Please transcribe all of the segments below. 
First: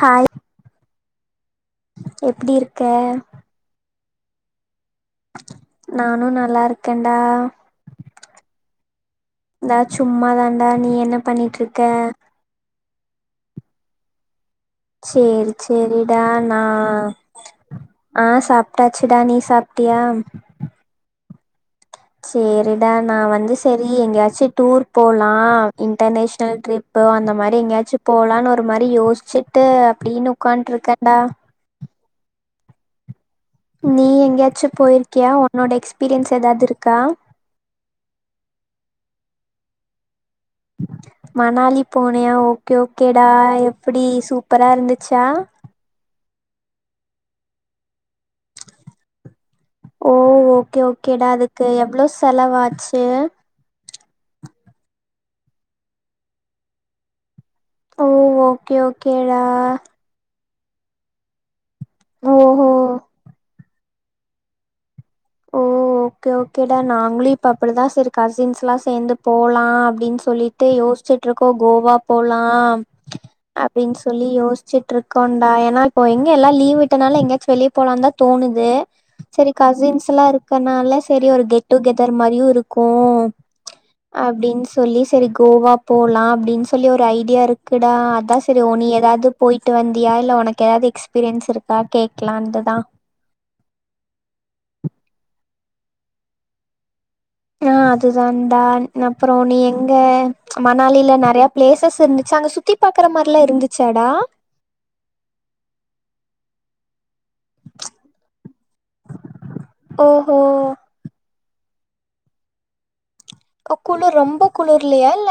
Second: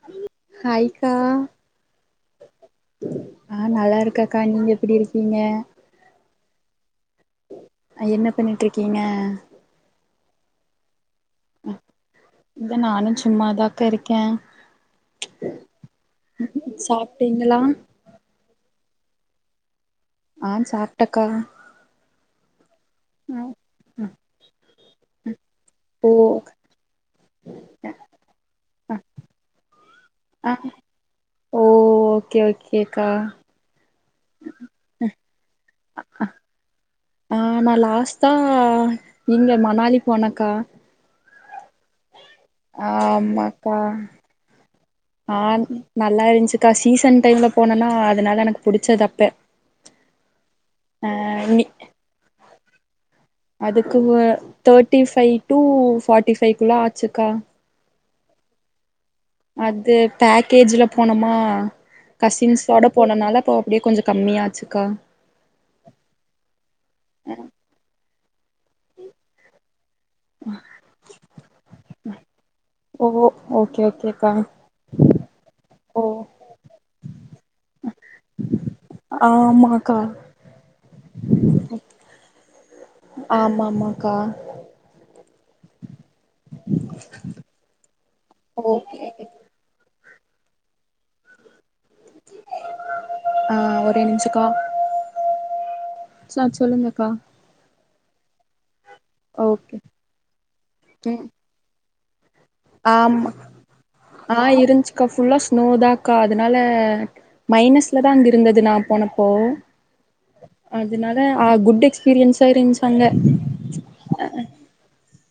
Hi ஹாய்க்கா எப்டி இருக்க ஆ நல்லா இருக்கக்கா நீங்க எப்டி இருக்கீங்க நானு நல்லா இருக்கேன்டா ஆ என்ன பண்ணிட்டுருக்கீங்க நா சும்மா தான்டா நீ என்ன பண்ணிட்டுருக்க இந்தா நானு சும்மாதாக்க இருக்கே சேரி சேரிடா நா சாப்ட்டீங்களா ஆ சாப்டாச்சுடா நீ சாப்ட்டியா ஆ சாப்டக்கா சேரிடா நா வந்து செரி எங்கேயாச்சு டூர் போலாம் ஓ இன்டர்நேஷ்னல் ட்ரிப் இப்போ அந்த மாரி எங்கயாச்சு போலான்னு ஒரு மாரி யோசிச்சுட்டு அப்டின்னு ஆ உட்காந்துட்டுருக்கேன்டா ஓ ஓகே ஓகேக்கா நீ எங்கேயாச்சு போயிருக்கியா உன்னோட எக்ஸ்பீரியன்ஸ் ஏதாவது இருக்கா நா லாஸ்ட்டா இங்க மணாலி போனக்கா மணாலி போனீயா ஓகே ஓகேடா ஆமாக்கா எப்டி சூப்பரா இருந்துச்சா ஆ நல்லா இருந்துச்சுக்கா சீசன் டைம்ல போனனா அதனால எனக்கு புடிச்சது அப்ப ஓ ஓகே ஆ ஓகேடா நீ அதுக்கு எவ்ளோ செலவாச்சு அதுக்கு ஒ தேர்ட்டி ஃபைவ் டூ ஃபார்ட்டி ஃபைவ்குள்ள ஆச்சுக்கா ஓ ஓகே ஓக் கேடா அடது பேக்கேஜ்ல போனமா ஓஹோ கசின்ஸோட போனனால அப்போ அப்டியே கொஞ்ச கம்மியாச்சுக்கா ஓ ஓகே ஓகேடா நாங்களு இப்ப அப்டிதா செரி கசின்ஸ் ல்லா சேந்து போலா அப்டின்னு சொல்லிட்டு யோசிச்சிட்டுருக்கோ கோவா போலா ஓ ஓகே அப்டின்னு சொல்லி ஓகேக்கா யோசிச் ச்சுட்டு இருக்கோண்டா ஏனா ஓ இப்போ எங்க எல்லா லீவ் விட்டனால எங்காச்சு வெளிய போலாந்தா தோணுது சரி ஆமாக்கா கசின்ஸ் எல்லா இருக்கனால சரி ஒரு கெட்டு கெதர் மாதிரியு இருக் கு ஆமா ஆமாக்கா அப்டின்னு சொல்லி சரி கோவா போலாம் அப்டின்னு சொல்லி ஒரு ஐடியா இருக்குடா அதா சரி ஒ நீ ஓகே ஏதாது போயிட்டு வந்தியா இல்ல ஒனக்கு ஏதாது எக்ஸ்பீரியன்ஸ் இருக்கா கேக்கலான்ட்டுதா ஆ ஒரே நிமிஷக்கா சார் சொல்லுங்க அக்கா ஆ அதுதான்டா அப்புற நீ ஓகே எங்க மணாலில ம் நெறைய பிளேசஸ் இருந்துச்சா அங்க சுத்தி பாக்கற ஆமா மாரிலா இருந்துச்சாடா ஆ இருந்ச்சு க்கா ஃபுல்லா ஸ்னோதாக்கா அதனால மைனஸ்ல தா அங்க இருந்தது நா போனப்போ ஓஹோ அதனால ஆ குட் எக்ஸ்பீரியன்ஸா இருந்ச்சு அங்க க்கா குளுர் ரொம்ப குளுர்ல்லையா இல்ல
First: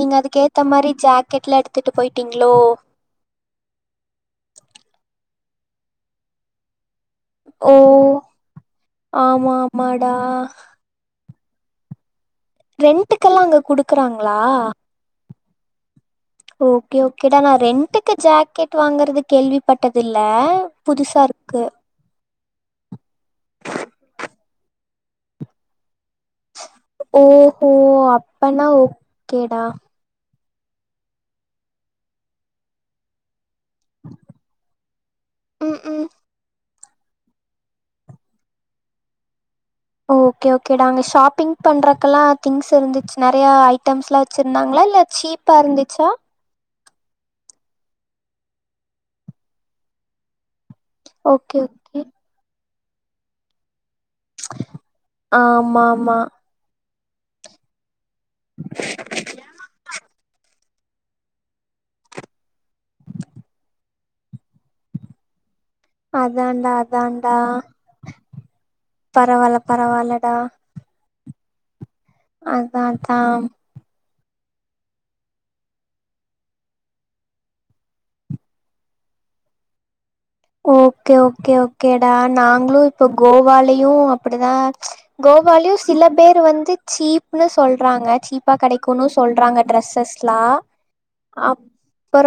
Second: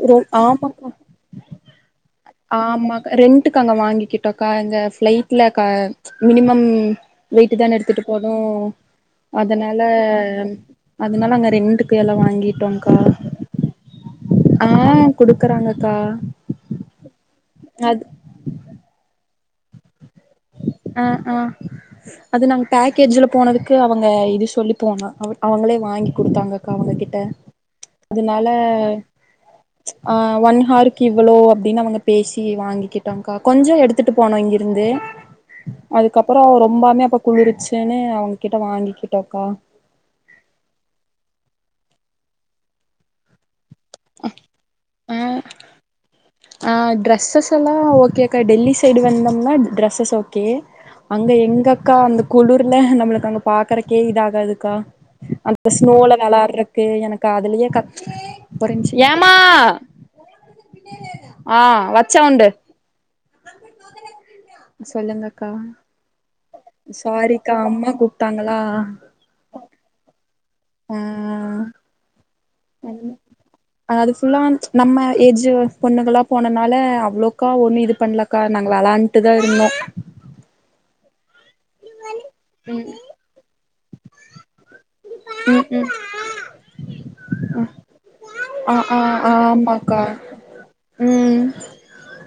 நீங்க ரொ அதுக்க ஏத்த ஆமாக்கா மாரி ஜாக்கெட்லா எடுத் துட்டு போயிட்டிங்களோ ஆமாக்கா ரெண்ட்டுக்கு அங்க வாங்கிக்கிட்டோக்கா அங்க ஃப்ளைட்ல மினிமம் வெயிட்டு ஓ தான எடுத்துட்டு போனு ஆமா அதனால ஆமாடா அதனால அங்க ரெண்ட்டுக்கு எல்லா வாங்கிட் ரெண்ட்டுக்கெல்லா அங்க குடுக்குறாங்களா ஆ குடுக்குறாங்கக்கா ஓகே ஓகேடா நா அது ரெண்ட்டுக்கு ஜாக்கெட் வாங்கறது கேள்விப்பட்டது இல்ல ஆ ஆ அது நாங்க பேக்கேஜ்ல போனதுக்கு அவங்க இது சொல்லிப்போவாங்க அவங்களே வாங்கி குடுத்தாங்கக்கா அவுங்ககிட்ட ஓஹோ அதுனால அப்பனா ஓகேடா ஆ ஒன் ஹார்க்கு இவ்ளோ அப்டின்னு அவங்க பேசி வாங்கிக்கிட்டங்கா கொஞ்ச எடுத் துட்டு போனோ இங்கிருந்து ம் ம் அதுக்கப்புற ரொம்பாமே அப்ப குளிருச்சுன்னு அவுங்ககிட்ட வாங்கிக்கிட்டோக்கா ஓகே ஓகேடா அங்க ஷாப்பிங் பண்றக்கெல்லா திங்ஸ் இருந்துச்சு நெறையா ஐட் டம்ஸ்லா வச்சிருந்தாங்களா இல்ல ஆ சீப்பா இருந்துச்சா ஆ ட்ரெஸ்ஸஸ் எல்லா ஓகேக்கா டெல்லி சைடு வந்தோம்னா ட்ரெஸ்ஸஸ் ஓகே அங்க ஓகே எங்க அக்கா ஓகே அந்த குளுர்ல நம்மளுக்கு அங்க பாக்கறக்கே இதா ருக்காதுக்கா அந்த ஆமா ஸ்னோல ஆமா வெளாடுறக்கு எனக்கு அதுலயே கத் புரிஞ்சுச்சு சொல்லுங்கக்கா அதாண்டா அதாண்டா சாரிக்கா அம்மா கூப்ட்டாங்களா பரவால்ல பரவால்லடா ம் ஆ அதா அதா ஆ அது ஃபுல்லா நம்ம ஏஜ் பொண்ணுகளா போனனால அவ்வளவுக்கா ஒண்ணும் இது பண்ல க்கா நாங்க வெளாண்டுட்டுதா இருந்தோ ஓகே ஓகே ஓகேடா நாங்களு ம் இப்ப கோவாலியு அப்டிதா ம் கோவாலியு ம் சில பேர் வந்து சீப்ன்னு சொல்றாங்க சீப்பா ஆ கெடைக் ஆ குன்னு சொல்றாங்க ஆமாக்கா ட்ரெஸ்ஸஸ்லா ம் அப்புற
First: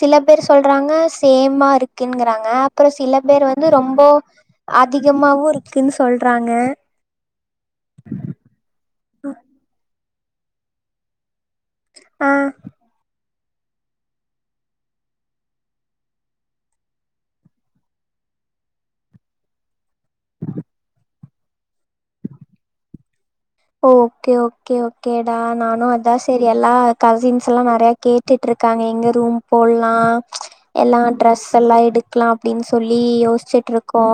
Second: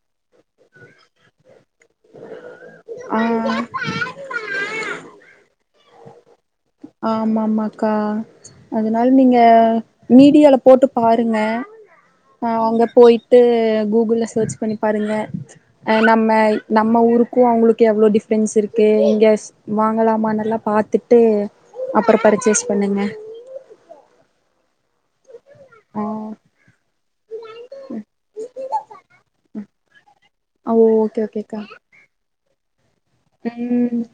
சில பேர் சொல்றாங்க சேமா இருக்குன்னு ஆ அப்புற சில ஆ பேர் வந்து ரொம்ப அதிகமாவு இருக்குன்னு சொல்றாங்க ஆமாமாக்கா அதனால நீங்க மீடியால போட்டு பாருங்க. ஆ அங்க போயிட்டு கூகுள்ல சர்ச் பண்ணி பாருங்க அ நம்ம நம்ம ஊருக்கு அவங்களுக்கு எவ்வளோ டிஃப்ரென்ஸ் இருக்கு இங்கேச் வாங்கலாமா நல்லா பாத்துட்டு அப்புற பர்ச்சேஸ் பண்ணுங்க ஓகே ஓகே ஓகேடா நா நா ஆ அதா செரி எல்லா கசின்ஸ் எல்லா நெறைய கேட்டுட்டு இருக்காங்க எங்க ரூம் போட்லா ஆ எல்லா ஓகே ட்ரெஸ் ஓகேக்கா எல்லா எடுக்குலா அப்டின்னு சொல்லி யோச்சுட்ருக்கோ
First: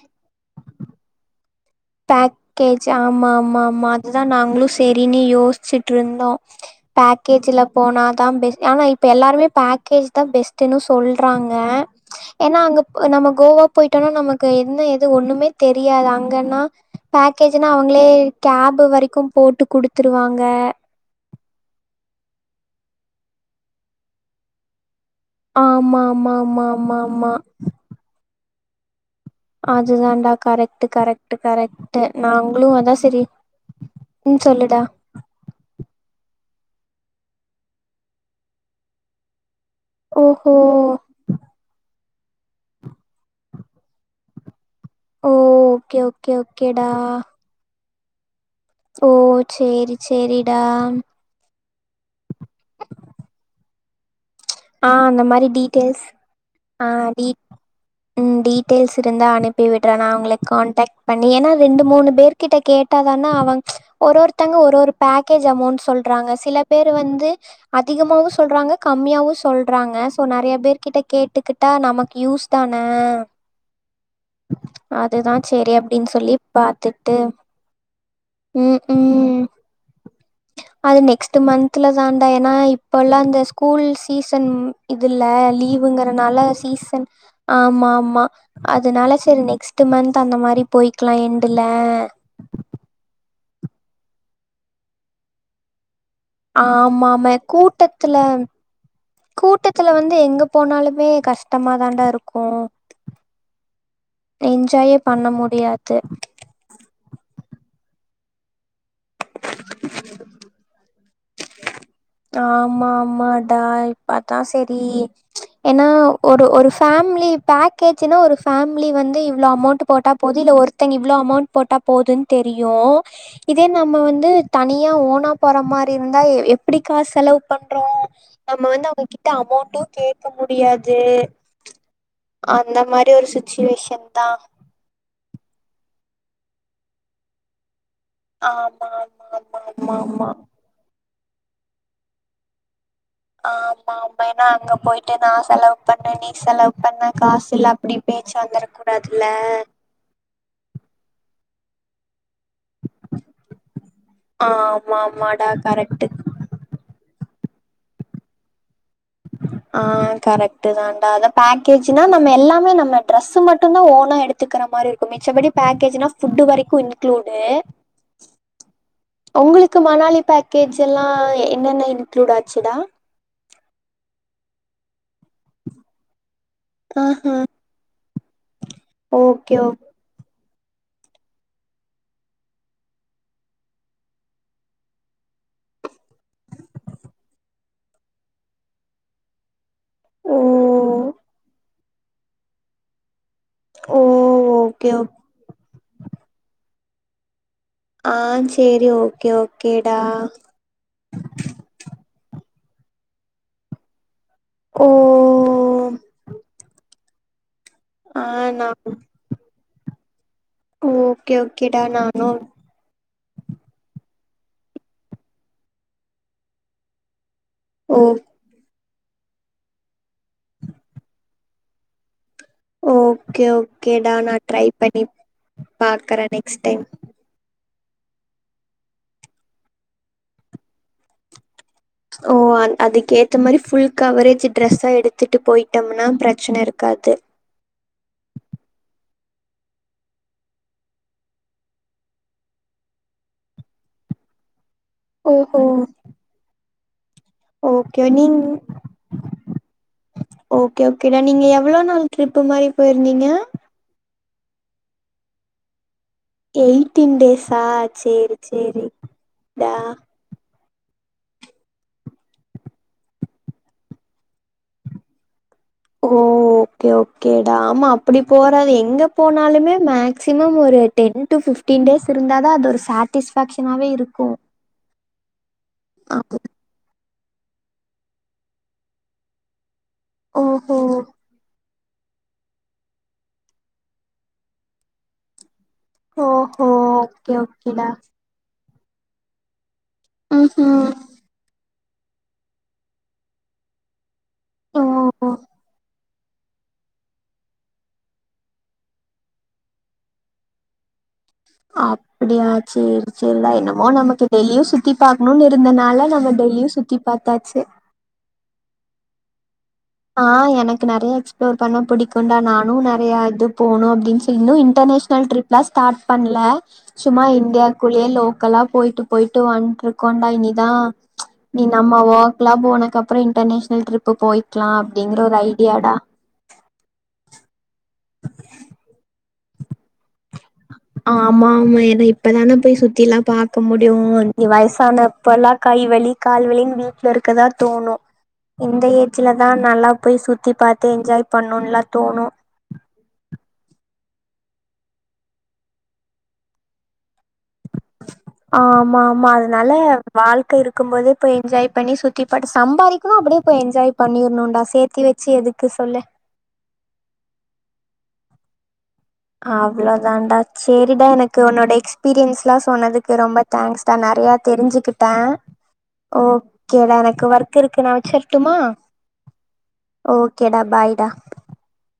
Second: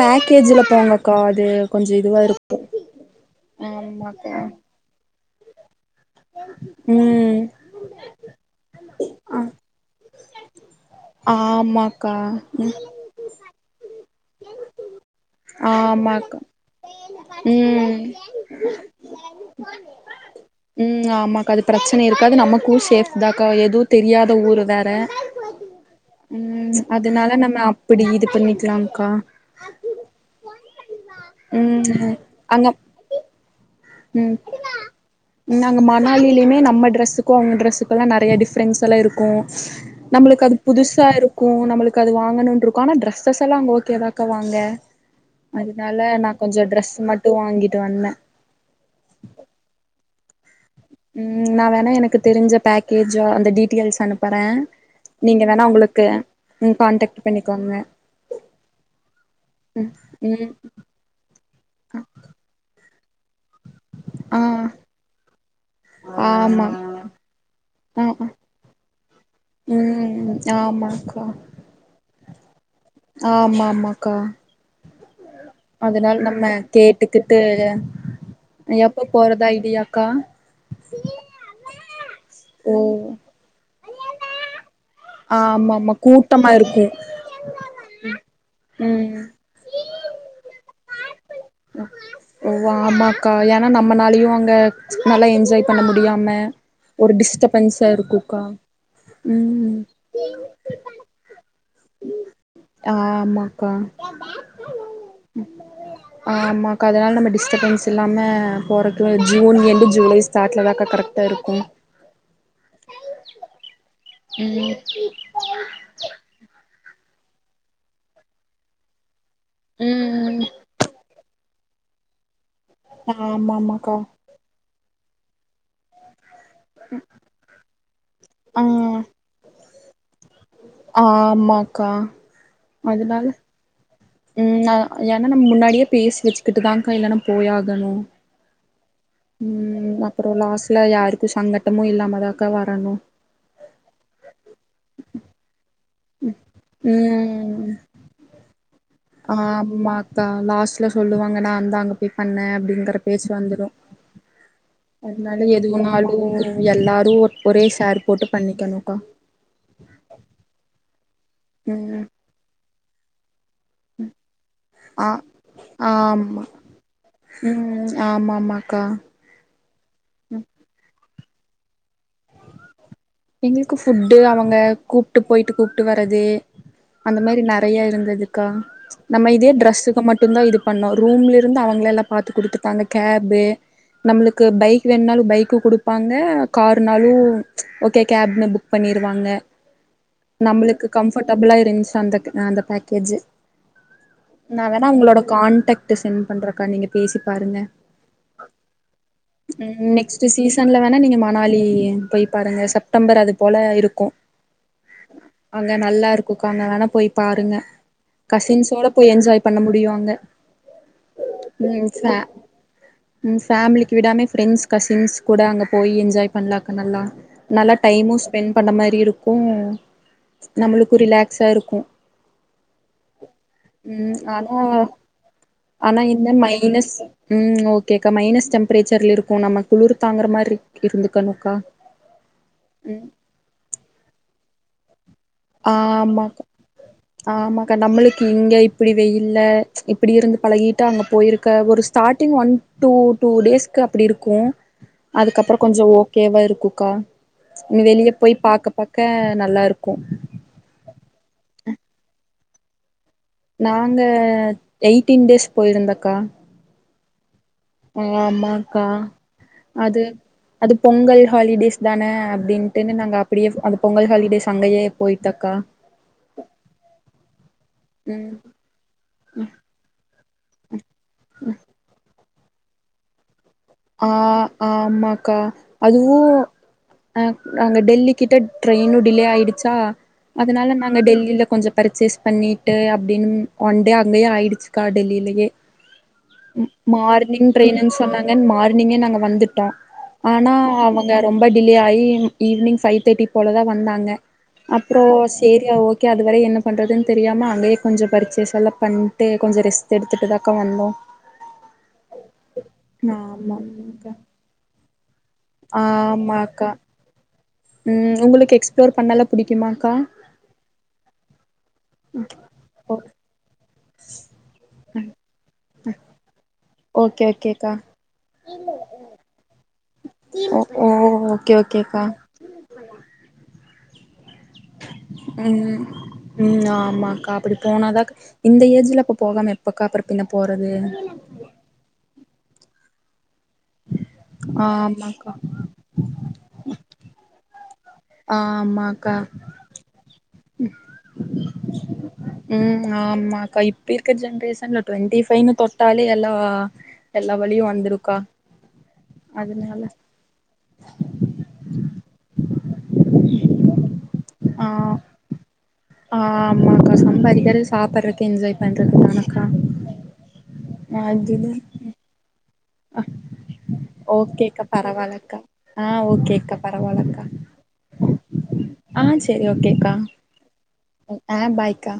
பேக்கேஜுல போங்கக்கா அது கொஞ்ச இதுவாக பேக் இருக் கேஜ் ஆமா ஆமா ஆமா அதுதா நாங்களு சேரினு யோச்சுட்ருந்தோ பேக் ம் கேஜ்ல போனா தா பெ ஆனா இப்போ எல்லாருமே பேக்கேஜ் தா பெஸ் டுன்னு சொல்றாங்க ஆமாக்கா ஏன்னா ம் அங்க நம்ம கோவா போயிட்டோனா நமக்கு என்ன ஏது ஒண்ணுமே தெரியாது ஆமாக்கா அங்கன்னா பேக்கேஜ்ன்னா அவங்களே ம் கேப் வரைக்கு போட்டு குடுத்துருவாங்க ம் ஆமாக்கா அது பிரச்சன இருக்காது நமக்கு சேஃப் தாக்கா எதுவு தெரியாத ஊரு வேற ஆமா ஆமா ஆமா ம் ஆமா ஆமா அதுனால நம்ம அப்டி இது பண்ணிக்குலாக்கா அதுதான்டா கரெக்ட் கரெக்ட் கரெக்ட் ம் அங்க நாங்களு அதா சரி ம் நாங்க மணாலிலேயுமே நம்ம டிரெஸ்ஸுக்கு அவங்க டிரெஸ்ஸுக்குல்லா நறைய டிஃப்ரன்ஸ்ஸெல்லா இருக்கு நம்மளுக்கு ஓஹோ அது புதுசா இருக்கு நம்மளுக்கு அது வாங்கணுருக்கு ஆனா டிரெஸஸ் எல்லா அங்க ஓகே ஏதாக்கா வாங்க ஓ ஓகே அதுனால நா ஓகே கொஞ்ச ஓகேடா ட்ரெஸ் மட்டு வாங்கிட்டு வந்தே ஓ சேரி சேரிடா ம் நா வேணா எனக்கு தெரிஞ்ச பேக்கேஜோ அந்த டீட்டெயில்ஸ் அனுப்புறே ஆ அந்த நீங்க மாரி வேணா டீடெய்ல்ஸ் உங்களுக்கு ம் ஆ கான்டக்ட் டி பண்ணிக்கோங்க ம் டீடெயில்ஸ் இருந்தா அனுப்பிவிடுறே நா உங்களுக் ம் கான்டாக் பண்ணி ஏன்னா ரெண்டு மூணு பேர்கிட்ட கேட்டாதானா அவங்க ஒரு ஆ ஒருத்தங்க ஒரு ஒரு பேக்கேஜ் அமௌண்ட் சொல்றாங்க சில ஆமா பேர் வந்து ஆ அதிகமாவு சொல்றாங்க கம்மியாவு சொல்றாங்க சோ ம் நறைய பேர் கிட்ட ஆமாக்கா கேட்டுகிட்டா நமக்கு யூஸ் தானே ஆமா ஆமாக்கா அதுதா சேரி அப்டின்னு அதுனால் சொல்லி நம்ம பாத்துட்டு கேட்டுக்குட்டு ம் எப்ப ம் போறதா ஐடீயாக்கா அது நெக்ஸ்ட் மந்துல தான்டா ஏன்னா ஓ இப்ப எல்லா அந்த ஸ்கூல் சீசன் இதுல்ல ஆமா ஆமா லீவுங்குறனால கூட்டமா இருக்கு சீசன் ஆமா ஆமா அதுனால ம் சரி நெக்ஸ் ட்டு மந்த் அந்த மாரி போய்க்குலா எந் ஓ ஆமாக்கா ஏன்னா நம்மனாலயு அங்க நல்லா என்ஜாய் பண்ண முடியாம ஆமா ஒரு ஆமா டிஸ்டபன்ஸா கூட்டத்துல இருக்குக்கா ம் கூட்டத்துல வந்து எங்க போனாலுமே கஷ்டமா தான்டா இருக்கு ஆமாக்கா என்ஜாயே பண்ண முடியாது அம்மாக்கா அதுனால நம்ம டிஸ்டபன்ஸ் இல்லாம போற து ஜூன் எண்டு ஜூலை ஸ்டார்ட்ல தாக்கா கரெக்டா இருக்கு ஆமா ஆமாடா இப்ப அதா ம் சரி ஏன்னா ஒரு ஒரு ஃபேமிலி பேக்கேஜ்ன்னா ஒரு ஃபேமிலி வந்து இவ் ள அமௌண்ட் போட்டா போது ம் இல்ல ஒருத்தங்க இவ்ளோ அமௌண்ட் போட்டா போதுன் தெரியு இதே ஆமாமாக்கா நம்ம வந்து தனியா ஓனா போற மாரி இருந்தா எ எப் டிக்கா செலவு பண்றோ நம்ம ஆ வந்து அவங்ககிட்ட அமௌண்டு கேக் க்க முடியாது ஆமாக்கா அந்த மாரி அதனால ஒரு சுச்சுவேஷன்தா ம் அ ஏன்னா நம்ம முன்னாடியே பேசி வச்சுக்கிட்டுதாக்கா இல்லனா போயாகணு ஆமா ஆமா ஆமா ம் ஆமா அப்பறோ ஆமா லாஸ்ட்ல யாருக்கு சங்கட்டமு இல்லாமதாக்கா வரணு ஆமா ஆமா எனா அங்க போயிட்டு நா செலவு பண்ணே நீ செலவு பண்ண காசுல அப்டி பேச்சு வந்துருக்கூ ஆ ஆமா அக்கா லாஸ்ட்ல சொல்லுவாங்க நாந்தா அங்க போய் பண்ணே அப்டிங்கற பேச்சு வந்துரு ஆமா ஆமாடா அதனால கரெக்ட்டு எதுவுனாலு எல்லாரு ஒரே ஷேர் போட்டு பண்ணிக்கணுக்கா ஆ கரெக்ட் தான்டா அதா ம் பேக்கேஜ்னா நம்ம எல்லாமே நம்ம ட்ரெஸ்ஸு மட்டுந்தா ஓனா எடுத்துக்கிற ஆ மாரிருக்கு மிச்சப்படி பேக்கேஜ்னா ஃபுட் ஆமா வரைக்கு இன்குளூடு ம் ஆமாமாக்கா உங்களுக்கு மணாலி பேக்கேஜ் எல்லா என்னென்ன இன்க்ளூட் ஆச்சுடா எங்களுக்கு ஃபுட்டு அவங்க கூப்ட்டு போயிட்டு கூப்ட்டு வரது அந்த ஆஹா மாரி நெறைய இருந்ததுக்கா நம்ம இதே ஓகே ஓ ட்ரெஸ்ஸுக்கு மட்டுந்தா இது பண்ணோ ரூம்ல இருந்து அவங்கள எல்லா பாத்து குடுத்துட்டாங்க கேபு நம்மளுக்கு பைக் வேணுனாலு பைக்கு குடுப்பாங்க காருனாலு ஓக் கே கேப்லா புக் பண்ணிருவாங்க ஓ நம்மளுக்கு கம்ஃபர்ட்டபுளா இருந்துச்ச அந்த அந்த பேக் கேஜு ஓ நா வேணா ஓகே ஓ அவ்ங்களோட கான்டக்ட் சென்ட் பண்றக்கா நீங்க பேசி பாருங்க ஆ சரி ஓகே ஓகேடா சன்ல வேணா நீங்க மணாலி போய் பாருங்க செப்டம்பர் அது போல இருக்கு கோ அங்க நல்லா இருக்குக்க அங்க வேணா போய் பாருங்க ஆ நா கசின்ஸோட போய் எஞ்ஜாய் பண்ண முடியு அங்க ஓகே ஓகேடா நானு உங் ஃபேமிலிக்கு விடாமே ஃப்ரெண்ட்ஸ் கசின்ஸ் கூட அங்க போய் எஞ்ஜாய் பண்லாக்க நல்லா நல்லா ஓ டைமு ஸ்பெண்ட் பண்ண மாரி இருக்கு நம்மலுக்கு ரிலாக்ஸா இருக்கு ஓகே ஓகேடா ம் நா ஆனா ட்ரை பண்ணி ஆனா பாக்குறே என்ன நெக்ஸ்ட் டைம் மைனஸ் ம் ஓகேக்கா மைனஸ் டெம்பரேச்சர்ல இருக்கு நம்ம குளிர் தாங்குற மாரி இருந்துக்கனுக்கா ஓ அ அதுக்கேத்த மாரி ஃபுல் கவரேஜ் ட்ரெஸ்ஸா எடுத் துட்டு போயிட்டம்னா பிரச்சன இருக்காது கா நம்மளுக்கு இங்க இப்டி வெயில இப்டி இருந்து பழகிட்டா அங்க போயிருக்க ஒரு ஸ்டார்ட்டிங் ஒன் டூ டூ டேஸ்க்கு அப்டி இருக்கு அதுக்கப்பறோ ஓஹோ கொஞ்சொ ஓகேவா இருக்குக்கா நீ ஓகே வெளியே போய் நீங் பார்க்க பாக்க நல்லாருக்கு ஓகே ஓகேடா நீங்க எவ்ளோ நாள் ட்ரிப்பு மாரி போயிருந்தீங்க நாங்க எயிட்டீன் டேஸ் போயிருந்தக்கா எயிட்டின் டேஸா செரி செரி ஆமாக்கா டா அது அது பொங்கல் ஹாலிடேஸ் தானே அப்டின்ட்டுனு நாங்க அப்டியே அந்த பொங்கல் ஹாலிடேஸ் அங்கேயே பொயிட்டக்கா ஓ ஓகே ஓகேடா ஆமா அப்டி ம் போறது எங்க போனாலுமே மேக்சிமம் ஒரு டென் டு ஃபிஃப்டீன் டேஸ் இருந்தாதா அது ஒரு சேட் டிஸ்பாக்சனாவே அ ஆமாக்கா அதுவு அ நாங்க டெல்லி கிட்ட ட்ரெயினு டிலே ஆயிடுச்சா அதனால ஓஹோ நாங்க டெல்லில கொஞ்சொ பர்ச்சேஸ் பண்ணிட்டு அப்டின்னு ஒன்டே அங்கேயே ஆயிடுச்சுக்கா டெல்லிலேயே ஓஹோ ம் ஓகே மார்னிங் ஓகேடா ட்ரெயின்னு சொன்னாங்க மார்னிங்கே நாங்க வந்துட்டோ ம் ஆனா ம் அவங் ரொம்ப டிலே ஆகி ஈவினிங் பைவ் தேர்டி போலதா வந்தாங்க அப்புறம் ஓ சரி ஓ கே அது வரை என்ன பண்ணுறதுன்னு தெரியாம அங்கேய கொஞ்ச பர்ச்சேஸ் எல்லா பண்ணிட்டு கொஞ்ச ரெஸ்த் எடுத்துட்டு தாக்கா வந்தோ அப்டியா செரி செரிடா என்னமோ ஆமாக்கா நமக்கு டெலியு சுத்தி பாகக்கணும்னு இருந்தனால நம்ம டெயிலியு ஆமாக்கா சுத்தி பாத்தாச்சு ம் உங்களுக்கு எக்ஸ் ப்ளோர் பண்ணாலா பிடிக்குமாக்கா ஆ எனக்கு நெறைய எக்ஸ்ப்ளோர் பண்ண பிடிக்கும்டா நானு ஓ நெறைய இது போனு அப்டின்னு சொல்ல இன்னு இன்ர்நேஷனல் ட்ரிப்லாம் ஸ்டார்ட் பண்ணல சும்மா ஓகே ஓகேக்கா இந்தியாக்குள்ளயே லோக்கலா போயிட்டு போயிட்டு வந்ட்டு இருக்கொண்டா ஓ இனிதா ஓ ஓகே இனி ஓகேக்கா நம்மவொர்க் ல்லா போனக்கு அப்புறோ இன்டர்நேஷனல் ட்ரிப்பு போய்க்கலா அப்டிங்கிற ஒரு ம் ஐடியாடா ம் ஆமா அக்கா அப்டி போனாதா இந்த ஏஜ்ல அப்ப போகாம எப்பக்கா அப்புற பின்ன போறது ஆமா ஆமா ஏன்னா இப்பதானே போய் சுத்தி எல்லா பாக்க முடியு இனி வயசான ஆமாக்கா அப்பல்லா கைவலி கால்வலின் வீட்டுல இருக்கதா தோணு இந்த ஆமாக்கா ஏஜ்ல தா நல்லா போய் சுத்தி பாத்து என்ஜாய் பண்ணும்லா தோணு ம் ஆமாக்க இப்ப இருக்கிற ஜெனரேஷன்ல டுவெண்ட்டி ஃவைனு தொட்டாலே எல்லாம் எல்லா வழியு வந்துருக்கா ஆமா ஆமா அதனால வாழ்க்கை இருக்கும் போது இப்ப என்ஜாய் பண்ணி சுத்தி பாட்டு சம்பாதி ம் அப்டியே போய் என்ஜாய் பண்ணிடணும்டா சேத்தி வச்சு எதுக்கு சொல்லு ஆ ஆமாங்க சம்பறிக்கிறது சாப்பிடுறதுக்கு என்ஜாய் பண்றதனா அவ்வளோதாடா செரிடா எனக்கு அதுதா உன்னோட எக்ஸ் எக்ஸ்பீரியஸெல்லா சொன்னதுக்கு ரொம்ப தேங்க்ஸ் டா நெறய ஓகேக்கா தெரிஞ்சுக்கிட்டே பரவால்லக்கா ஆ ஓகேக்கா ஓகே டா பரவால்லக்கா எனக்கு ஒர்க் இருக்கு நா வச்சரட்டுமா ஆ சரி ஓகேக்கா ஓகேடா பாய்டா ஆ பாய்கக்கா